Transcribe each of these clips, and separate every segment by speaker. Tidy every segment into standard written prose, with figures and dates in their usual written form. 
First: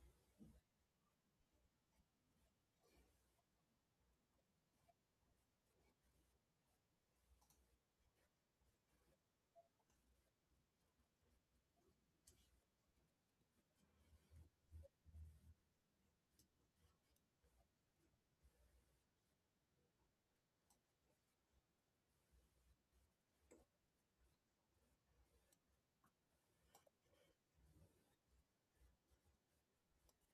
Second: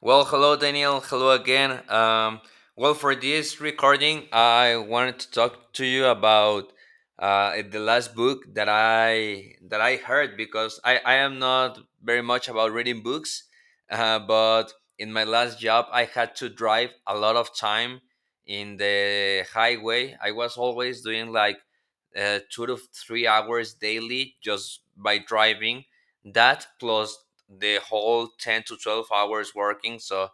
Speaker 1: Well, hello, Daniel. Hello again. Well, for this recording, I wanted to talk to you about the last book that I heard because I am not very much about reading books, but in my last job, I had to drive a lot of time in the highway. I was always doing like 2 to 3 hours daily just by driving. That plus the whole 10 to 12 hours working, so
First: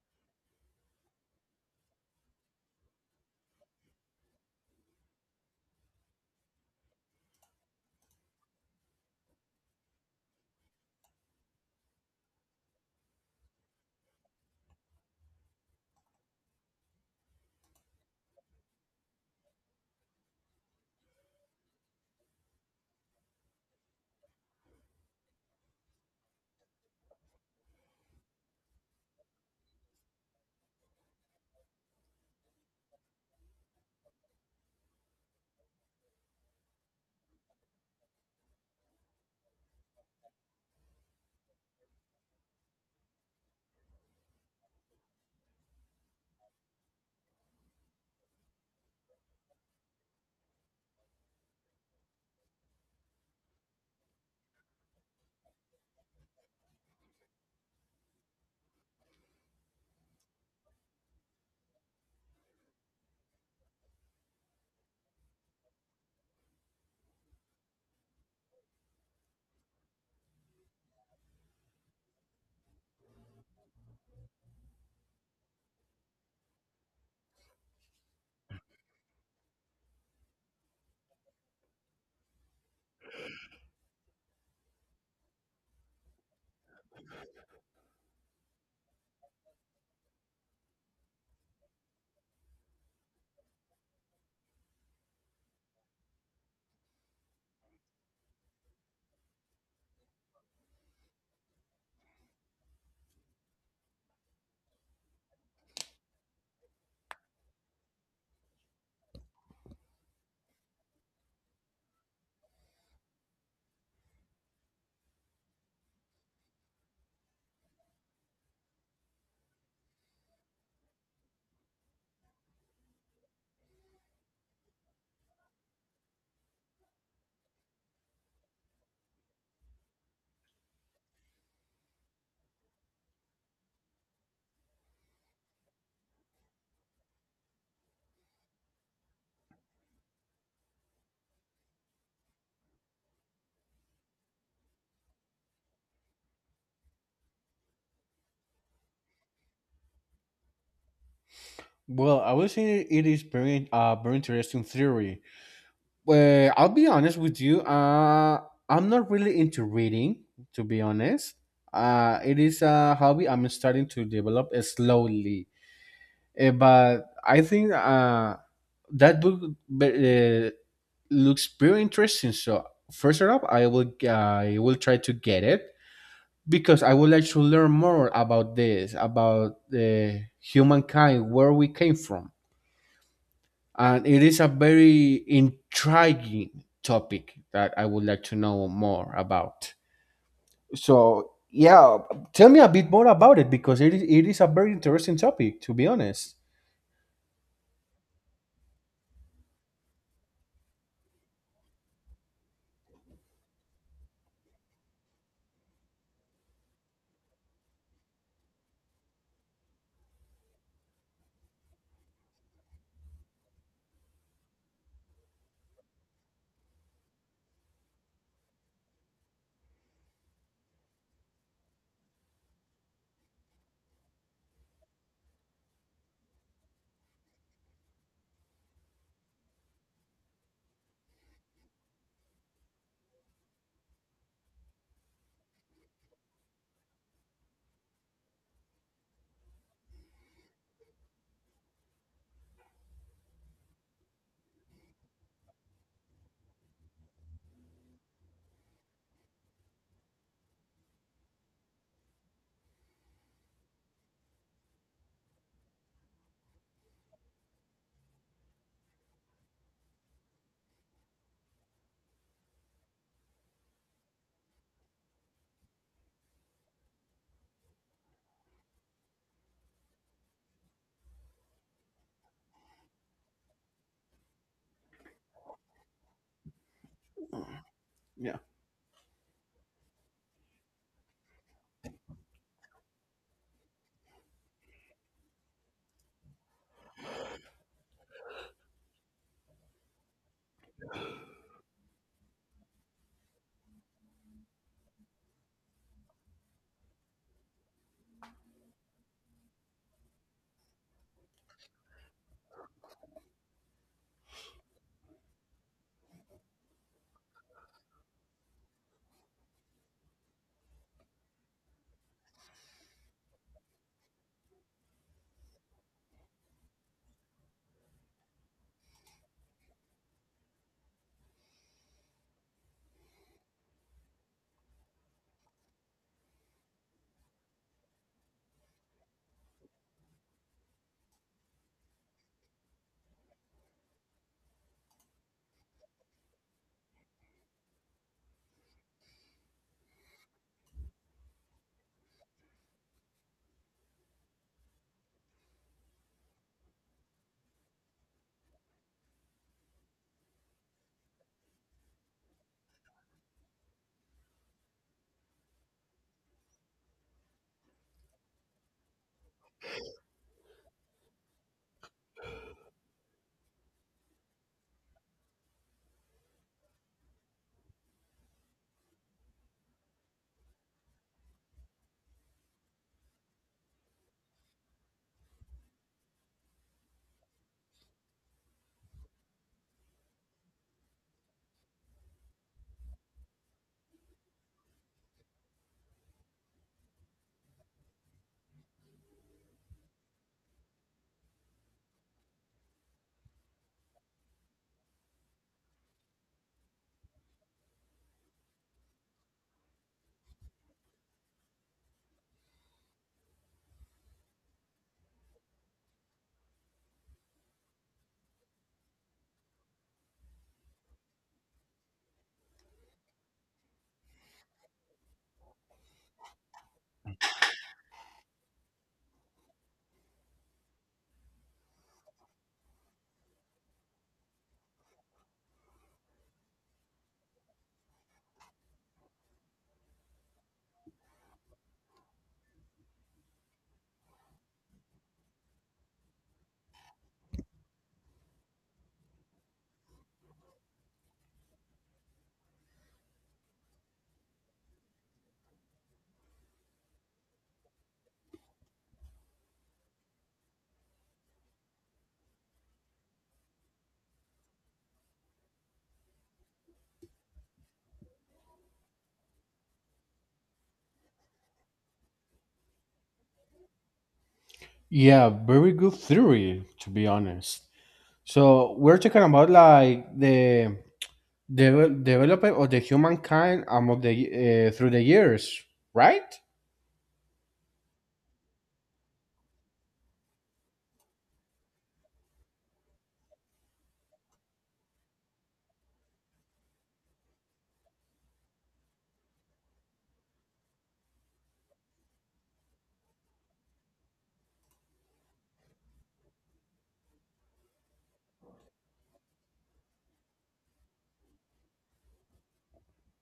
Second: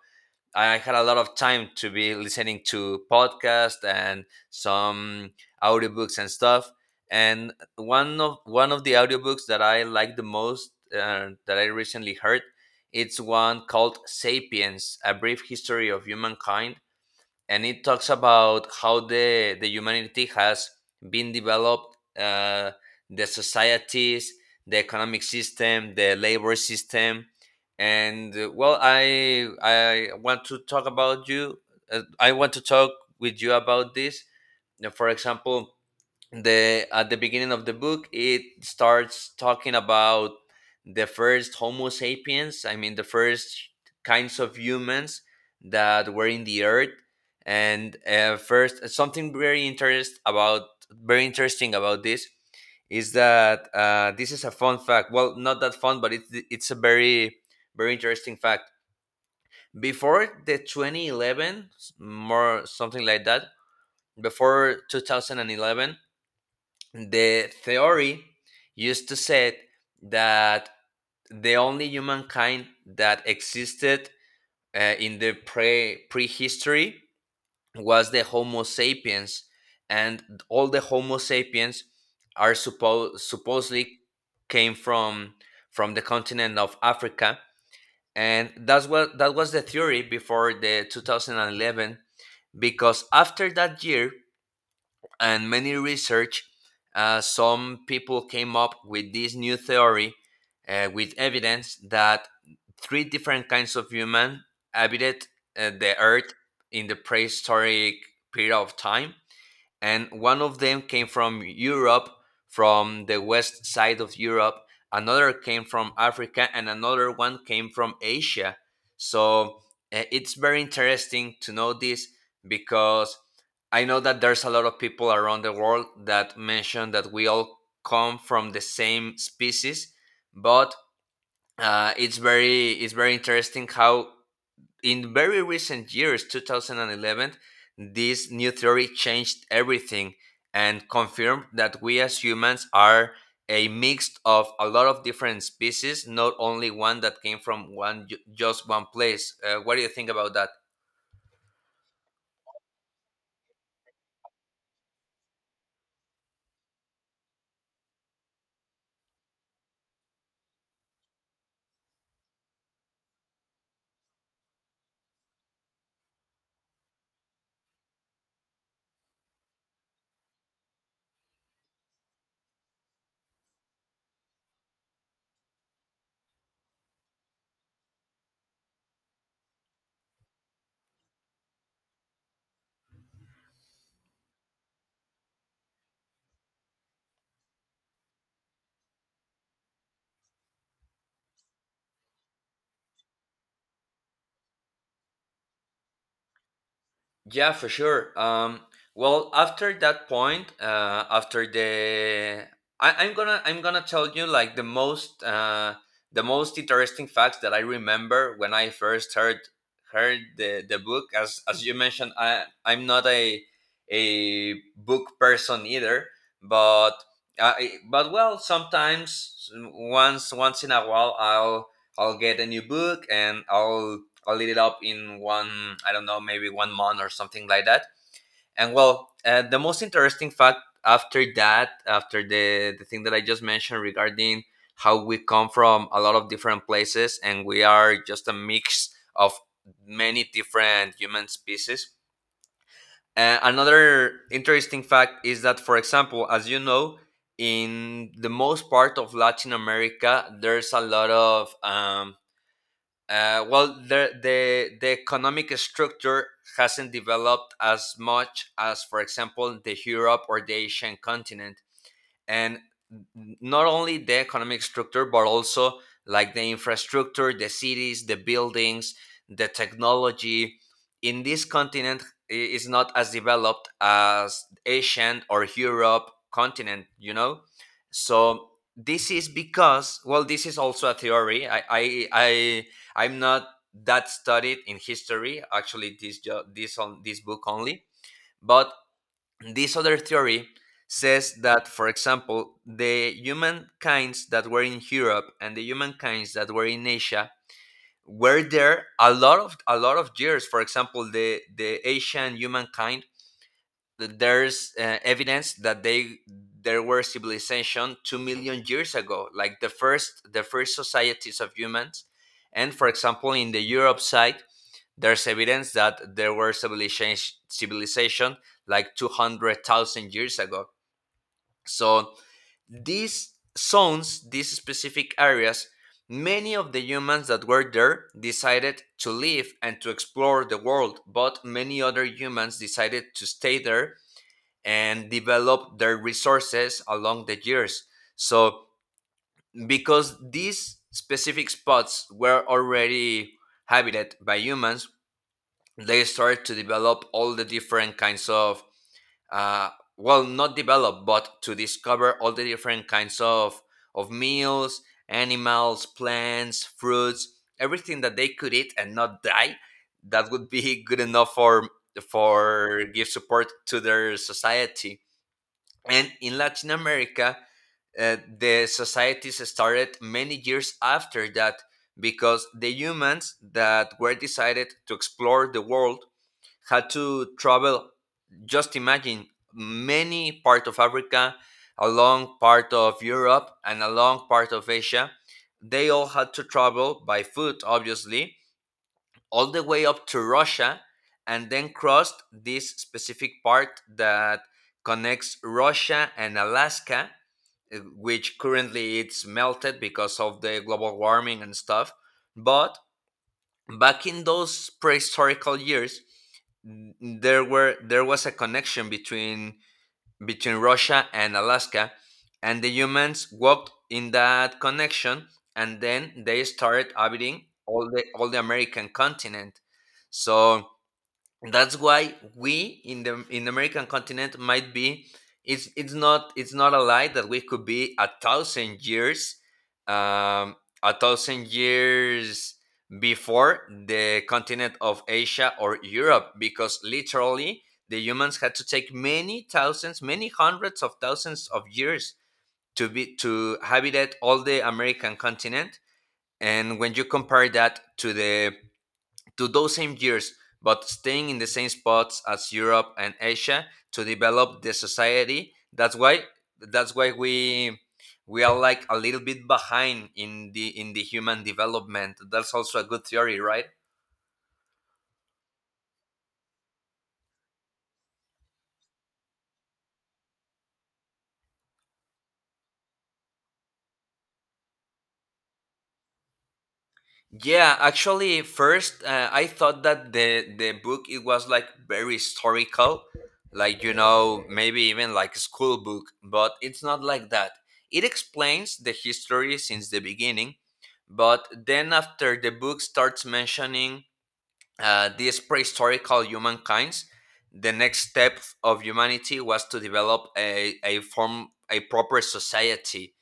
Speaker 1: I had a lot of time to be listening to podcasts and some audiobooks and stuff. And one of the audiobooks that I like the most, that I recently heard, it's one called Sapiens, A Brief History of Humankind. And it talks about how the humanity has been developed, the societies, the economic system, the labor system. And well, I want to talk about you, I want to talk with you about this. Now, for example, the at the beginning of the book, it starts talking about the first Homo sapiens, I mean the first kinds of humans that were in the earth. And first, something very interest about very interesting about this is that this is a fun fact, well, not that fun, but it's a very interesting fact. Before the 2011, more something like that, before 2011, the theory used to say that the only humankind that existed in the prehistory was the Homo sapiens, and all the Homo sapiens are supposedly came from the continent of Africa, and that was the theory before the 2011. Because after that year, and many research, some people came up with this new theory, with evidence that three different kinds of human habited the earth in the prehistoric period of time. And one of them came from Europe, from the west side of Europe. Another came from Africa, and another one came from Asia. So it's very interesting to know this because I know that there's a lot of people around the world that mention that we all come from the same species, but it's very interesting how in very recent years, 2011, this new theory changed everything and confirmed that we as humans are a mix of a lot of different species, not only one that came from just one place. What do you think about that?
Speaker 2: Well, I would say it is very interesting theory. Well, I'll be honest with you. I'm not really into reading, to be honest. It is a hobby I'm starting to develop slowly. But I think that book uh, looks very interesting. So first up, I will try to get it because I would like to learn more about this, about the humankind, where we came from, and it is a very intriguing topic that I would like to know more about. So, yeah, tell me a bit more about it because it is a very interesting topic, to be honest.
Speaker 1: Yeah, for sure. Well, after that point, I'm gonna tell you like the most interesting facts that I remember when I first heard the book. As you mentioned, I'm not a book person either, but but well, sometimes once in a while I'll get a new book and I'll eat it up in one, I don't know, maybe 1 month or something like that. And well, the most interesting fact after that, after the thing that I just mentioned regarding how we come from a lot of different places and we are just a mix of many different human species. Another interesting fact is that, for example, as you know, in the most part of Latin America, there's a lot of well, the economic structure hasn't developed as much as, for example, the Europe or the Asian continent. And not only the economic structure, but also like the infrastructure, the cities, the buildings, the technology in this continent is not as developed as Asian or Europe continent, you know.
Speaker 2: Yeah.
Speaker 1: So this is because, well, this is also a theory. I I'm not that studied in history, actually, this on this book only, but this other theory says that, for example, the humankinds that were in Europe and the humankinds that were in Asia were there a lot of years. For example, the Asian humankind, there's evidence that they there were civilization 2 million years ago, like the first societies of humans. And for example, in the Europe side, there's evidence that there were civilization like 200,000 years ago. So these zones, these specific areas, many of the humans that were there decided to live and to explore the world, but many other humans decided to stay there and develop their resources along the years. So because these specific spots were already habited by humans, they started to develop all the different kinds of uh, not develop but to discover all the different kinds of meals, animals, plants, fruits, everything that they could eat and not die, that would be good enough for give support to their society. And in Latin America, the societies started many years after that because the humans that were decided to explore the world had to travel, just imagine, many part of Africa, a long part of Europe and a long part of Asia. They all had to travel by foot, obviously, all the way up to Russia, and then crossed this specific part that connects Russia and Alaska, which currently it's melted because of the global warming and stuff. But back in those prehistorical years, there was a connection between Russia and Alaska, and the humans walked in that connection, and then they started habiting all the American continent. So that's why we in the american continent might be, it's not a lie that we could be 1,000 years, um, 1,000 years before the continent of Asia or Europe, because literally the humans had to take many thousands, many hundreds of thousands of years to be to habitat all the American continent. And when you compare that to the to those same years, but staying in the same spots as Europe and Asia to develop the society. That's why we are like a little bit behind in the human development. That's also a good theory, right?
Speaker 2: Yeah, very good theory, to be honest. So, we're talking about like the development of the humankind among the through the years, right?
Speaker 1: Yeah, actually, first, I thought that the book it was like very historical, like, you know, maybe even like a school book, but it's not like that. It explains the history since the beginning, but then after the book starts mentioning these prehistorical humankinds, the next step of humanity was to develop a form a proper society.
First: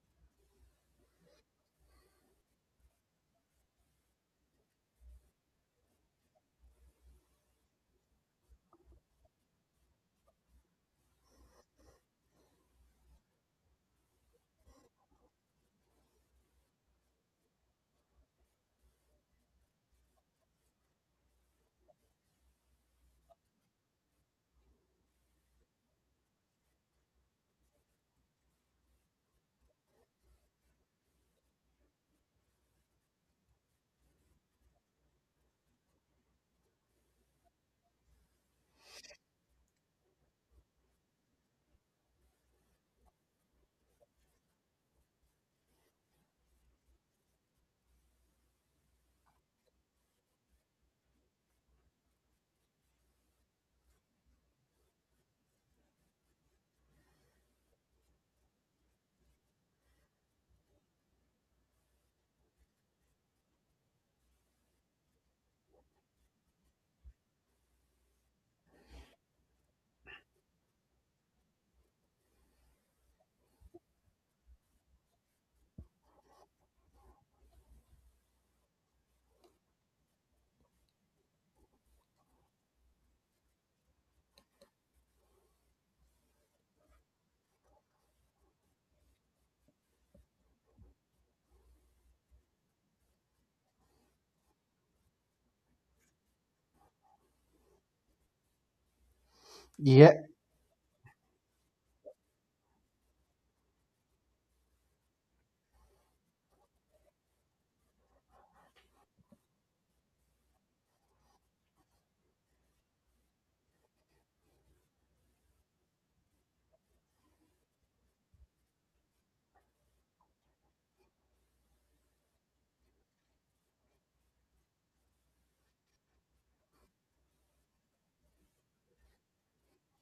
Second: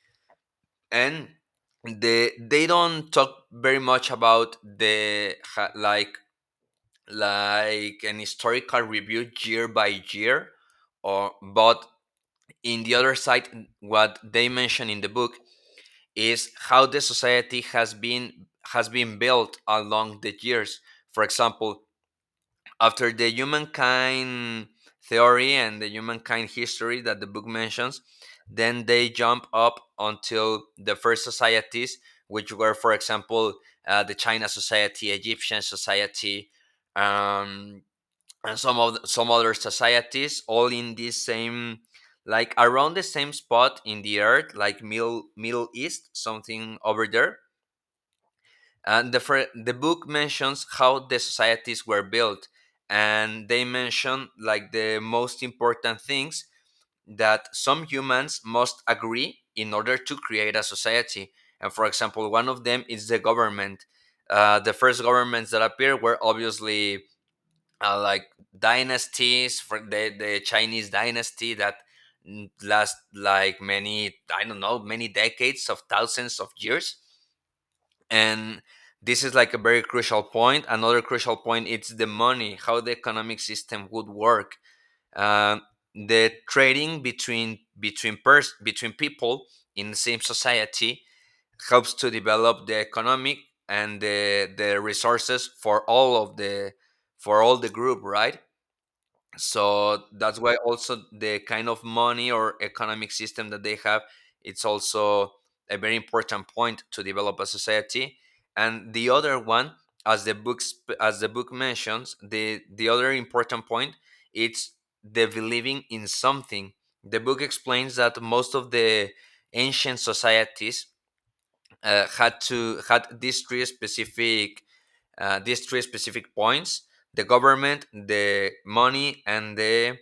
Speaker 1: And they don't talk very much about like an historical review year by year or, but in the other side, what they mention in the book is how the society has been built along the years. For example, after the humankind theory and the humankind history that the book mentions, then they jump up until the first societies, which were, for example, the China Society, Egyptian Society, um, and some other societies, all in this same, like around the same spot in the earth, like Middle East, something over there. And the book mentions how the societies were built, and they mention like the most important things that some humans must agree in order to create a society. And for example, one of them is the government. The first governments that appear were obviously like dynasties, for the Chinese dynasty that, mm, last like many, I don't know, many decades of thousands of years. And this is like a very crucial point. Another crucial point, it's the money, how the economic system would work. Uh, the trading between between people in the same society helps to develop the economic and the resources for all of the, for all the group, right? So that's why also the kind of money or economic system that they have, it's also a very important point to develop a society. And the other one, as the as the book mentions, the other important point, it's the believing in something. The book explains that most of the ancient societies had these three specific points: the government, the money, and the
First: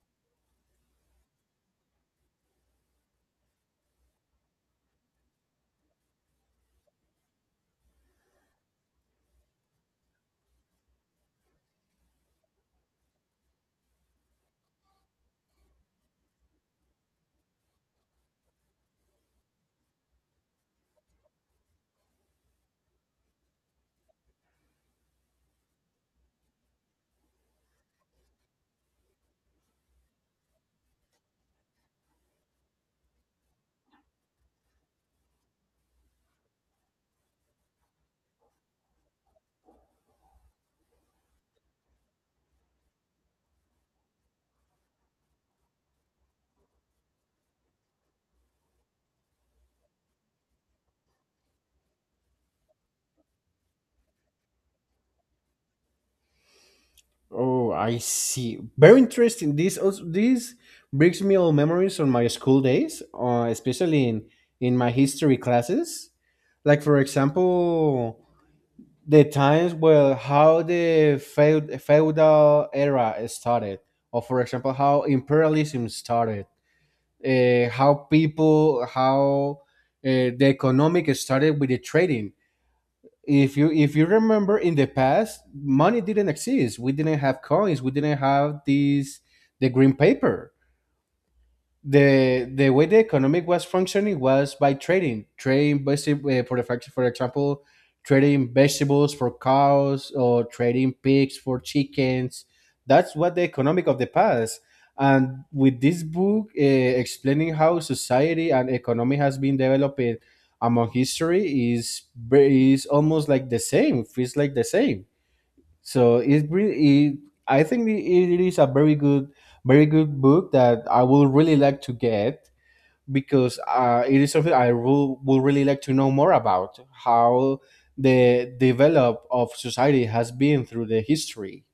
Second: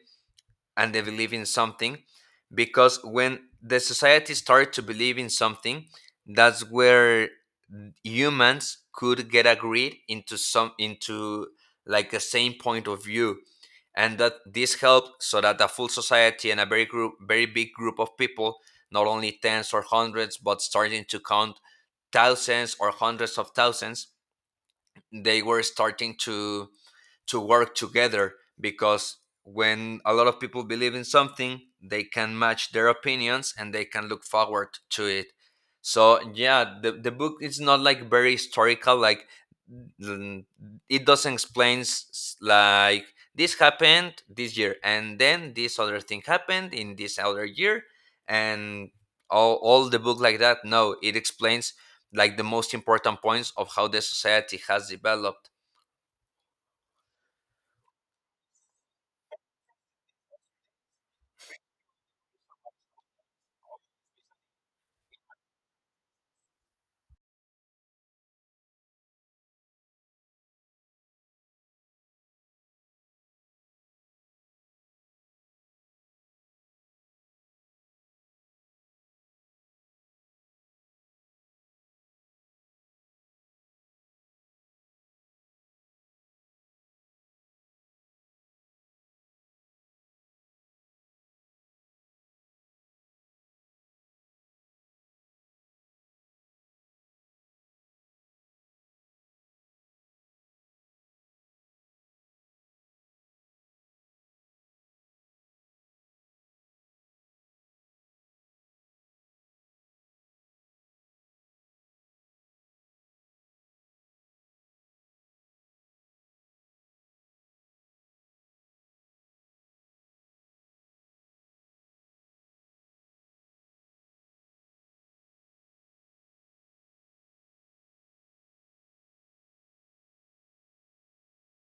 Speaker 1: and they believe in something. Because when the society started to believe in something, that's where humans could get agreed into some into like the same point of view. And that this helped so that a full society and a very big group of people, not only tens or hundreds but starting to count thousands or hundreds of thousands, they were starting to work together, because when a lot of people believe in something, they can match their opinions and they can look forward to it. So yeah, the book is not like very historical. Mm, it doesn't explain like this happened this year and then this other thing happened in this other year and all the book like that. No, it explains like the most important points of how the society has developed.
Speaker 2: Oh, I see. Very interesting. This brings me all memories on my school days, especially in my history classes. Like for example, the times where how the feudal era started, or for example how imperialism started, how people how the economic started with the trading. If you remember, in the past money didn't exist, we didn't have coins, we didn't have these, the green paper. The way the economic was functioning was by trading basically, for the fact, for example, trading vegetables for cows or trading pigs for chickens. That's what the economic of the past. And with this book explaining how society and economy has been developing among history is is almost like the same, feels like the same. So it, really, it I think it it is a very good book that I would really like to get because it is something i will really like to know more about: how the develop of society has been through the history.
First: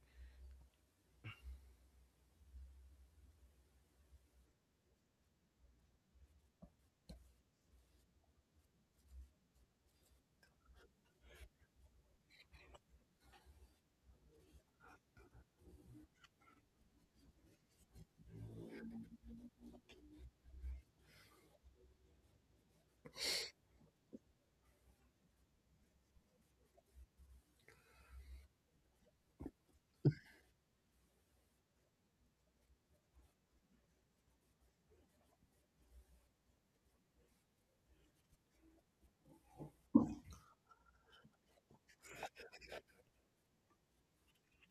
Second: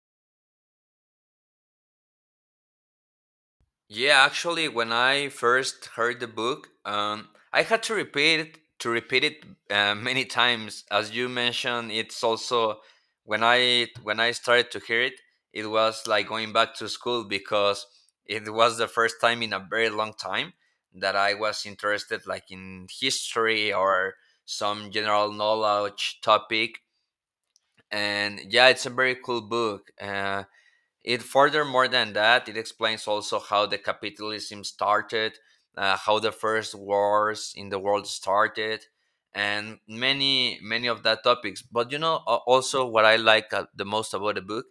Speaker 1: Yeah, actually, when I first heard the book, I had to repeat it many times. As you mentioned, it's also when I started to hear it, it was like going back to school because it was the first time in a very long time that I was interested, like in history or some general knowledge topic. And yeah, it's a very cool book. It furthermore than that, it explains also how the capitalism started, how the first wars in the world started, and many many of that topics. But you know, a- also what I like the most about the book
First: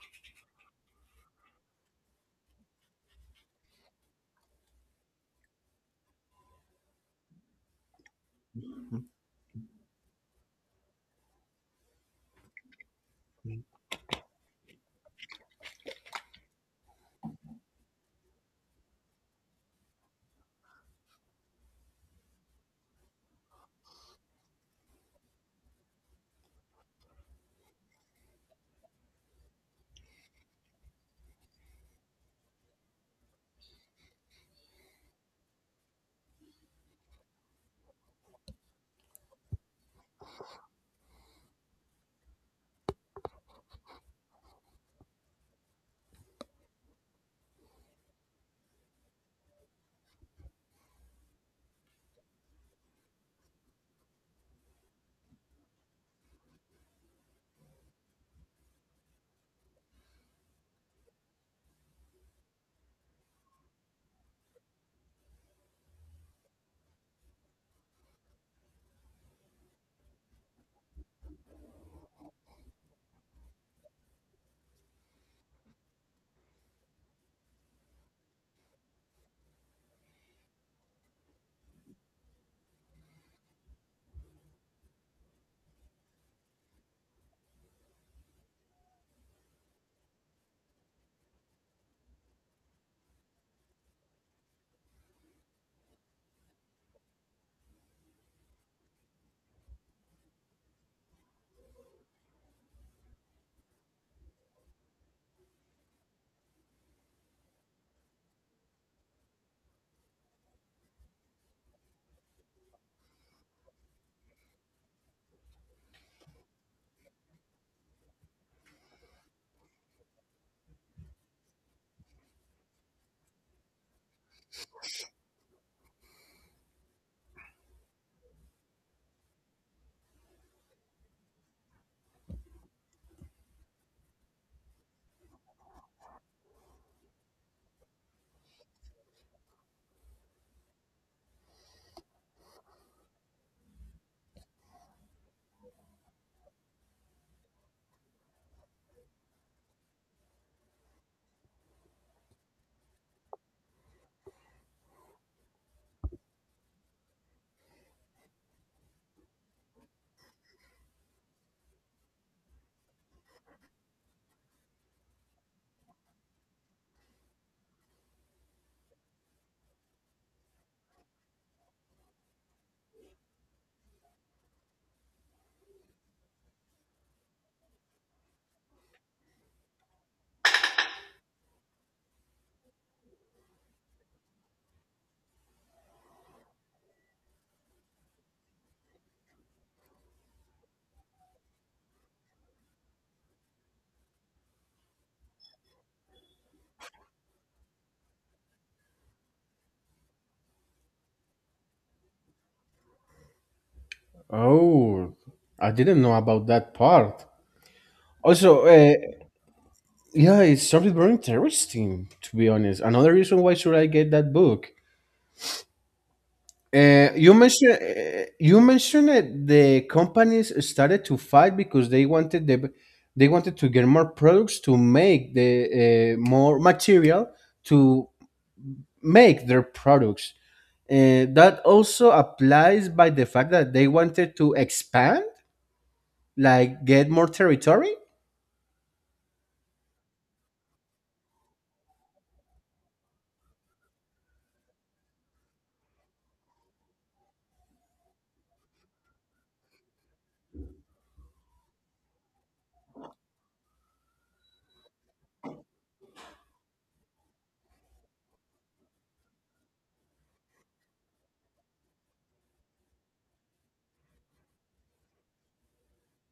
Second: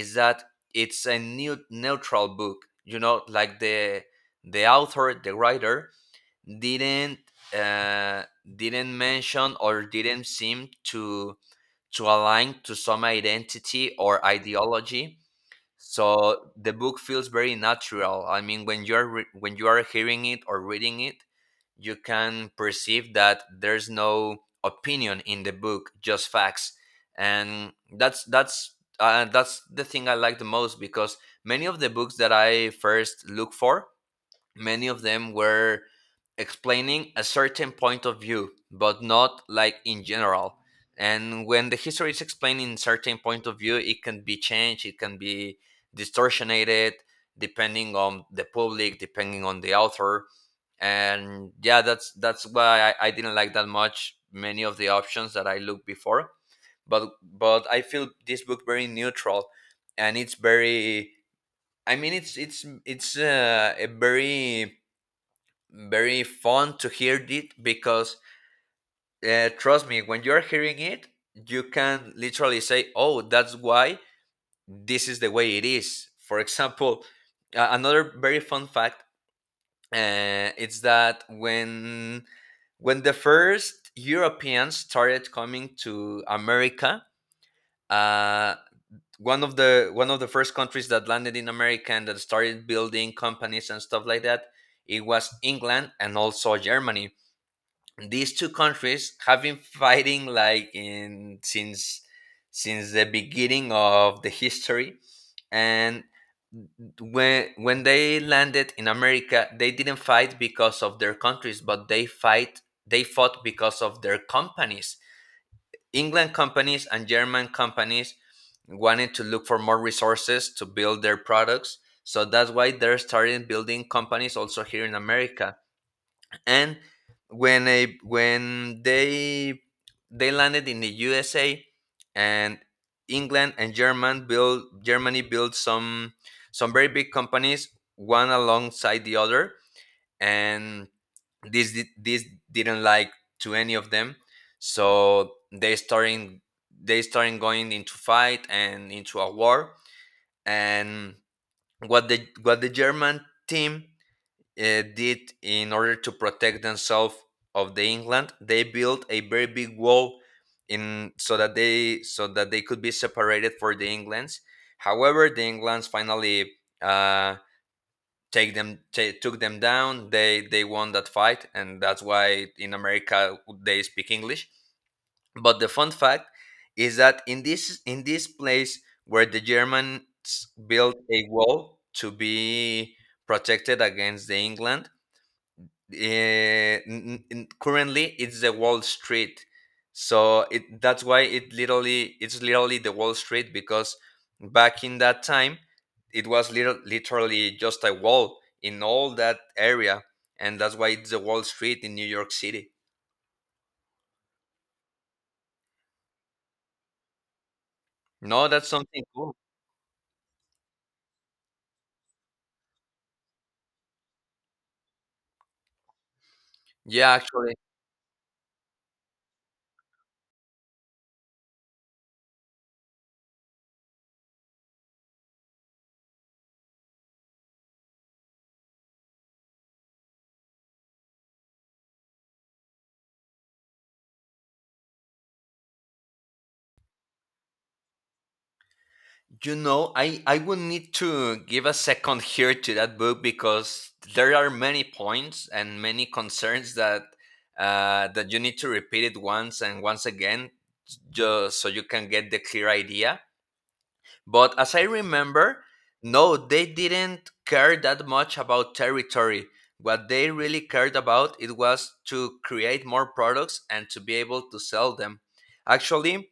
Speaker 1: is that it's a new neutral book. You know, like the author, the writer didn't uh, didn't mention or didn't seem to align to some identity or ideology, so the book feels very natural. I mean, when you're re- when you are hearing it or reading it, you can perceive that there's no opinion in the book, just facts. And that's the thing I like the most because many of the books that I first look for, many of them were explaining a certain point of view, but not like in general. And when the history is explaining certain point of view, it can be changed, it can be distortionated depending on the public, depending on the author. And yeah, that's why I didn't like that much many of the options that I looked before. But I feel this book very neutral, and it's very, I mean it's a very very fun to hear it because trust me, when you're hearing it, you can literally say, oh, that's why this is the way it is. For example, another very fun fact, it's that when the first Europeans started coming to America, uh, one of the first countries that landed in America and that started building companies and stuff like that, it was England and also Germany. These two countries have been fighting like in since the beginning of the history. And when they landed in America, they didn't fight because of their countries, but they fought because of their companies. England companies and German companies wanted to look for more resources to build their products, so that's why they're starting building companies also here in America. And when they landed in the USA, and England and German built Germany built some very big companies one alongside the other. And this didn't like to any of them. So they starting going into fight and into a war. And what the German team did in order to protect themselves of the England, they built a very big wall in, so that they could be separated for the Englands. However, the Englands finally uh, take them ta took them down. They won that fight, and that's why in America they speak English. But the fun fact is that in this place where the Germans built a wall to be protected against the England, currently it's the Wall Street. So it that's why it's literally the Wall Street because back in that time it was literally just a wall in all that area, and that's why it's the Wall Street in New York City.
Speaker 2: Oh, I didn't know about that part.
Speaker 1: No,
Speaker 2: Also,
Speaker 1: that's something cool.
Speaker 2: yeah, it's something very interesting, to be honest. Another reason why should I get that book.
Speaker 1: Yeah,
Speaker 2: You
Speaker 1: actually,
Speaker 2: mentioned that the companies started to fight because they wanted they wanted to get more products to make the more material to make their products. That also applies by the fact that they wanted to expand, like get more territory.
Speaker 1: you know, I would need to give a second here to that book because there are many points and many concerns that that you need to repeat it once and once again just so you can get the clear idea. But as I remember, no, they didn't care that much about territory. What they really cared about it was to create more products and to be able to sell them. Actually,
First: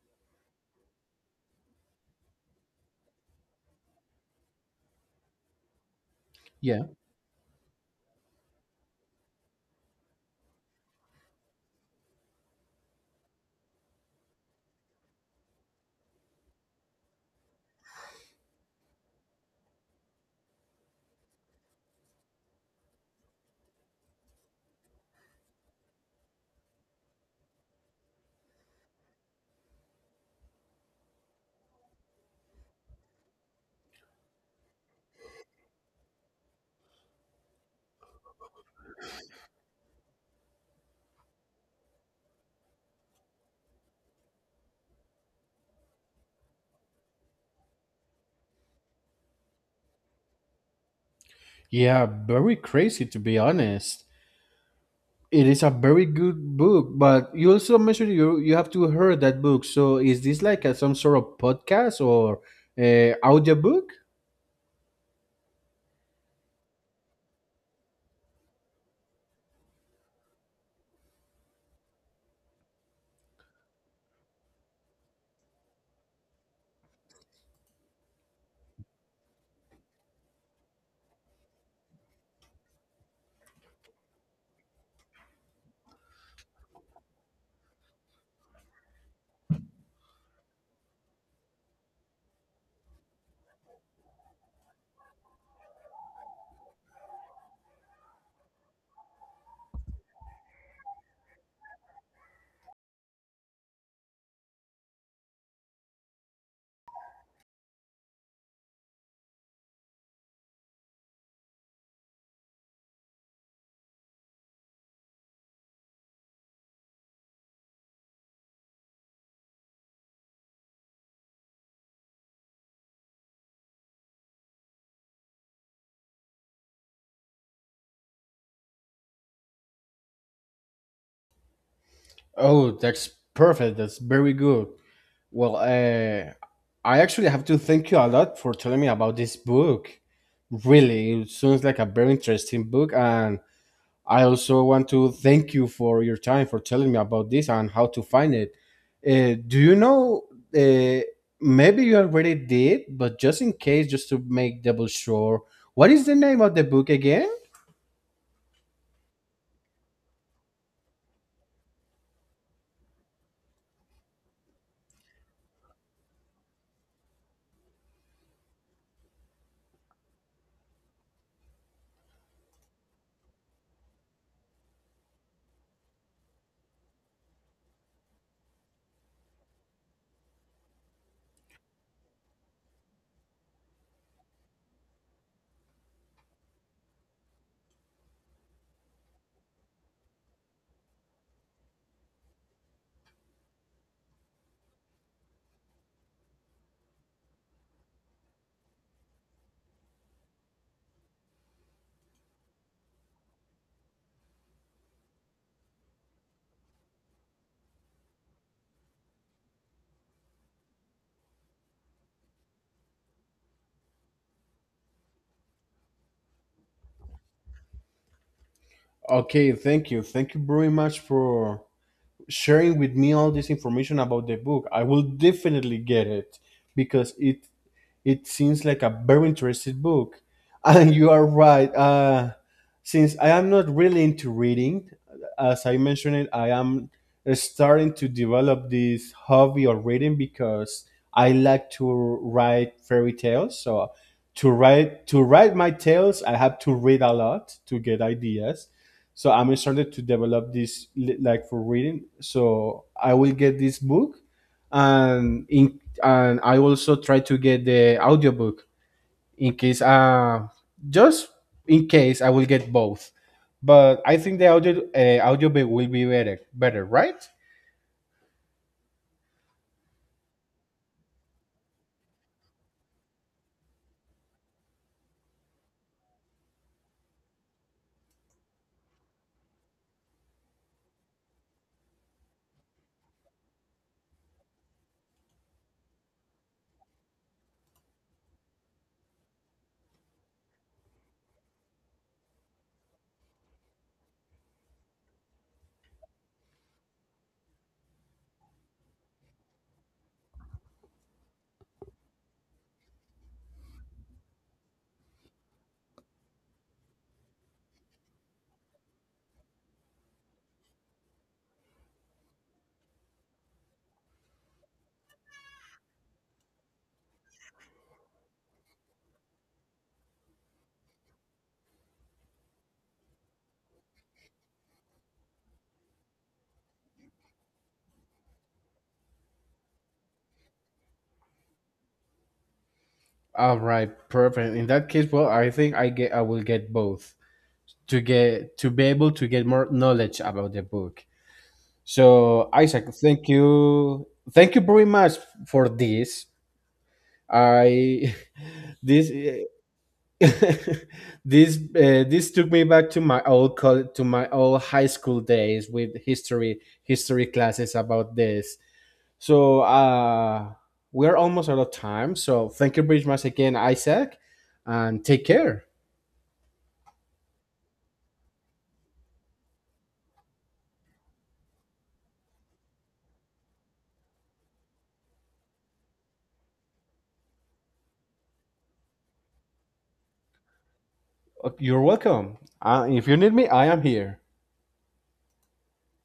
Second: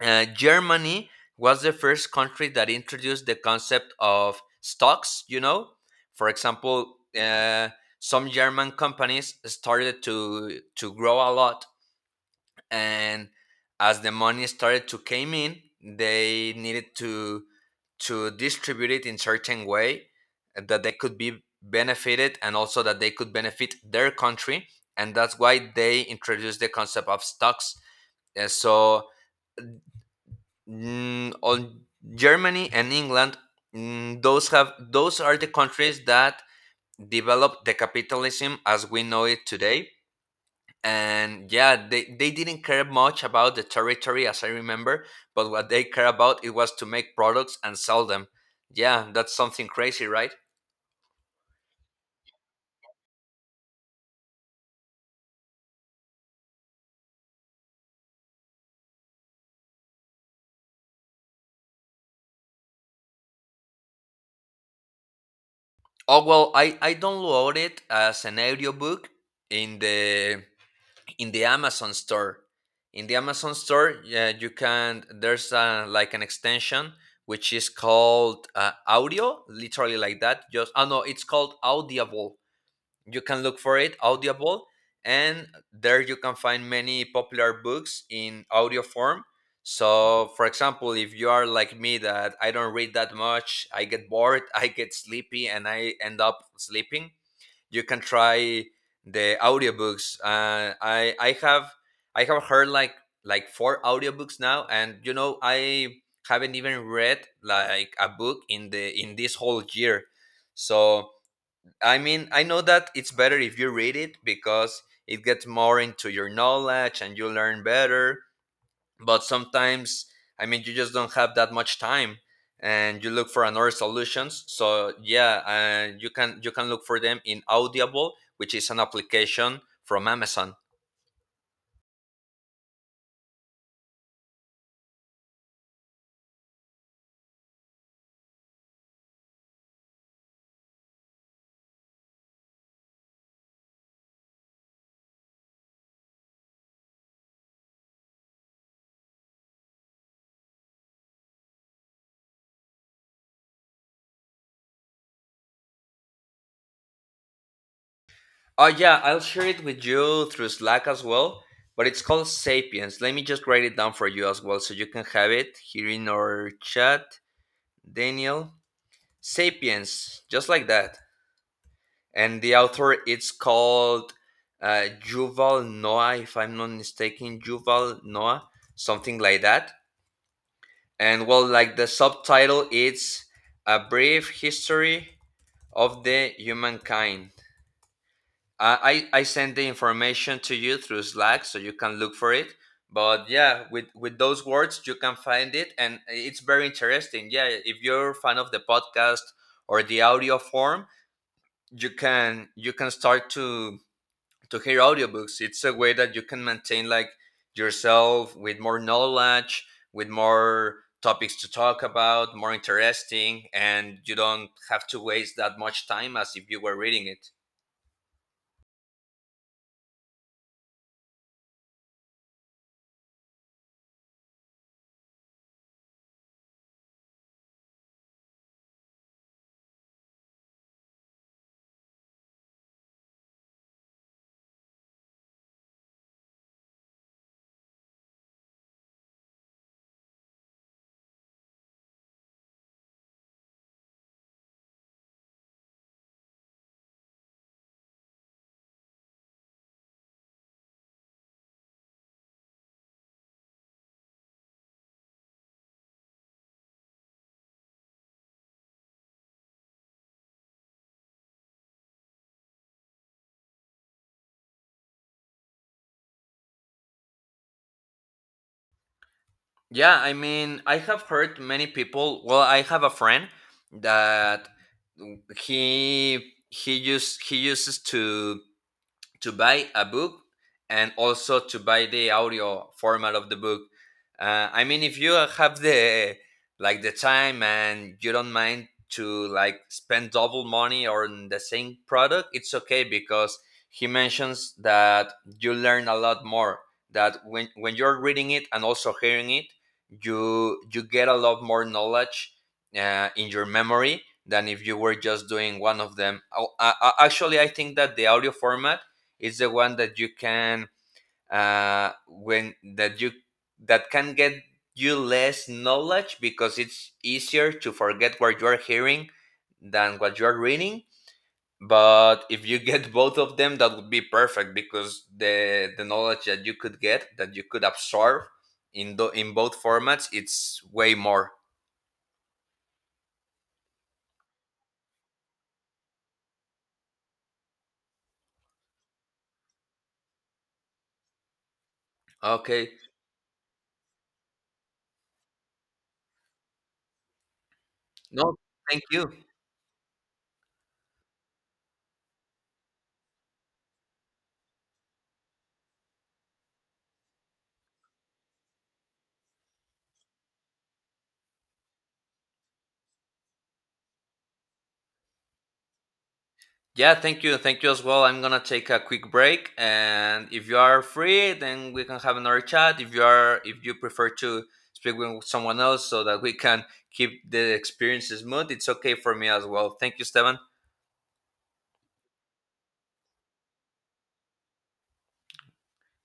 Speaker 1: Germany was the first country that introduced the concept of stocks, you know. For
Speaker 2: Yeah.
Speaker 1: example, some German companies started to grow a lot, and as the money started to came in, they needed to distribute it in certain way that they could be benefited and also that they could benefit their country, and that's why they introduced the concept of stocks. So Mm, on Germany and England, those have those are the countries that developed the capitalism as we know it today. And yeah, they didn't care much about the territory as I remember, but what they care about it was to make products and sell them. Yeah, that's something crazy, right?
Speaker 2: Yeah, very crazy, to be honest. It is a very good book, but you also mentioned you have to hear that book. So is this like a, some sort of podcast or audiobook?
Speaker 1: Oh well, I downloaded as an audiobook in the in the Amazon store. In the Amazon store, yeah, you can. There's like an extension which is called audio, literally like that. Just oh no, it's called Audible. You can look for it, Audible, and there you can find many popular books in audio form. So, for example, if you are like me that I don't read that much, I get bored, I get sleepy, and I end up sleeping. You can try the audiobooks. I have heard like four audiobooks now, and you know, I haven't even read like a book in the in this whole year. So I mean, I know that it's better if you read it because it gets more into your knowledge and you learn better, but sometimes, I mean, you just don't have that much time and you look for another solutions. So yeah, you can look for them in Audible, which is an application from Amazon.
Speaker 2: Oh, that's perfect. That's very good. Well, I actually have to thank you a lot for telling me about this book. Really, it sounds like a very interesting book, and I also want to thank you for your time for telling me about this and how to find it. Do you know? Uh, maybe you already did, but just in case, just to make double sure, what is the name of the book again?
Speaker 1: Oh yeah, I'll share it with you through Slack as well, but it's called Sapiens. Let me just write it down for you as well so you can have it here in our chat. Daniel. Sapiens, just like that. And the author, it's called Yuval Noah, if I'm not mistaken, Yuval Noah, something like that. And well, like the subtitle, it's A Brief History of the Humankind. I sent the information to you through Slack, so you can look for it. But yeah, with those words, you can find it, and it's very interesting. Yeah, if you're a fan of the podcast or the audio form, you can start to hear audiobooks. It's a way that you can maintain like yourself with more knowledge, with more topics to talk about more interesting, and you don't have to waste that much time as if you were reading it.
Speaker 2: Okay, thank you. Thank you very much for sharing with me all this information about the book. I will definitely get it because it seems like a very interesting book. And you are right. Since I am not really into reading, as I mentioned, I am starting to develop this hobby of reading because I like to write fairy tales. So to write my tales, I have to read a lot to get ideas. So I'm starting to develop this like for reading. So I will get this book and in and I also try to get the audiobook in case just in case. I will get both. But I think the audiobook will be better, right?
Speaker 1: Yeah, I mean, I have heard many people, well, I have a friend that he uses to buy a book and also to buy the audio format of the book. I mean, if you have the like the time and you don't mind to like spend double money on the same product, it's okay because he mentions that you learn a lot more. That when you're reading it and also hearing it, you get a lot more knowledge in your memory than if you were just doing one of them. Oh, actually, I think that the audio format it's the one that you can when that you that can get you less knowledge because it's easier to forget what you are hearing than what you are reading. But if you get both of them, that would be perfect because the knowledge that you could get that you could absorb in in both formats, it's way more.
Speaker 2: All right, perfect. In that case, well, I think I will get both to get to be able to get more knowledge about the book. So,
Speaker 1: Okay.
Speaker 2: Isaac, thank you very much for this. I
Speaker 1: No, thank
Speaker 2: this
Speaker 1: you.
Speaker 2: this this took me back to my old to my old high school days with history classes about this. So we're almost out of time. So thank you very much again, Isaac, and take care.
Speaker 1: Yeah, thank you. Thank you as well. I'm going to take a quick break, and if you are free, then we can have another chat. If you are if you prefer to speak with someone else so that we can keep the experience smooth, it's okay for me as well. Thank you, Esteban.
Speaker 2: You're welcome. If you need me, I am here.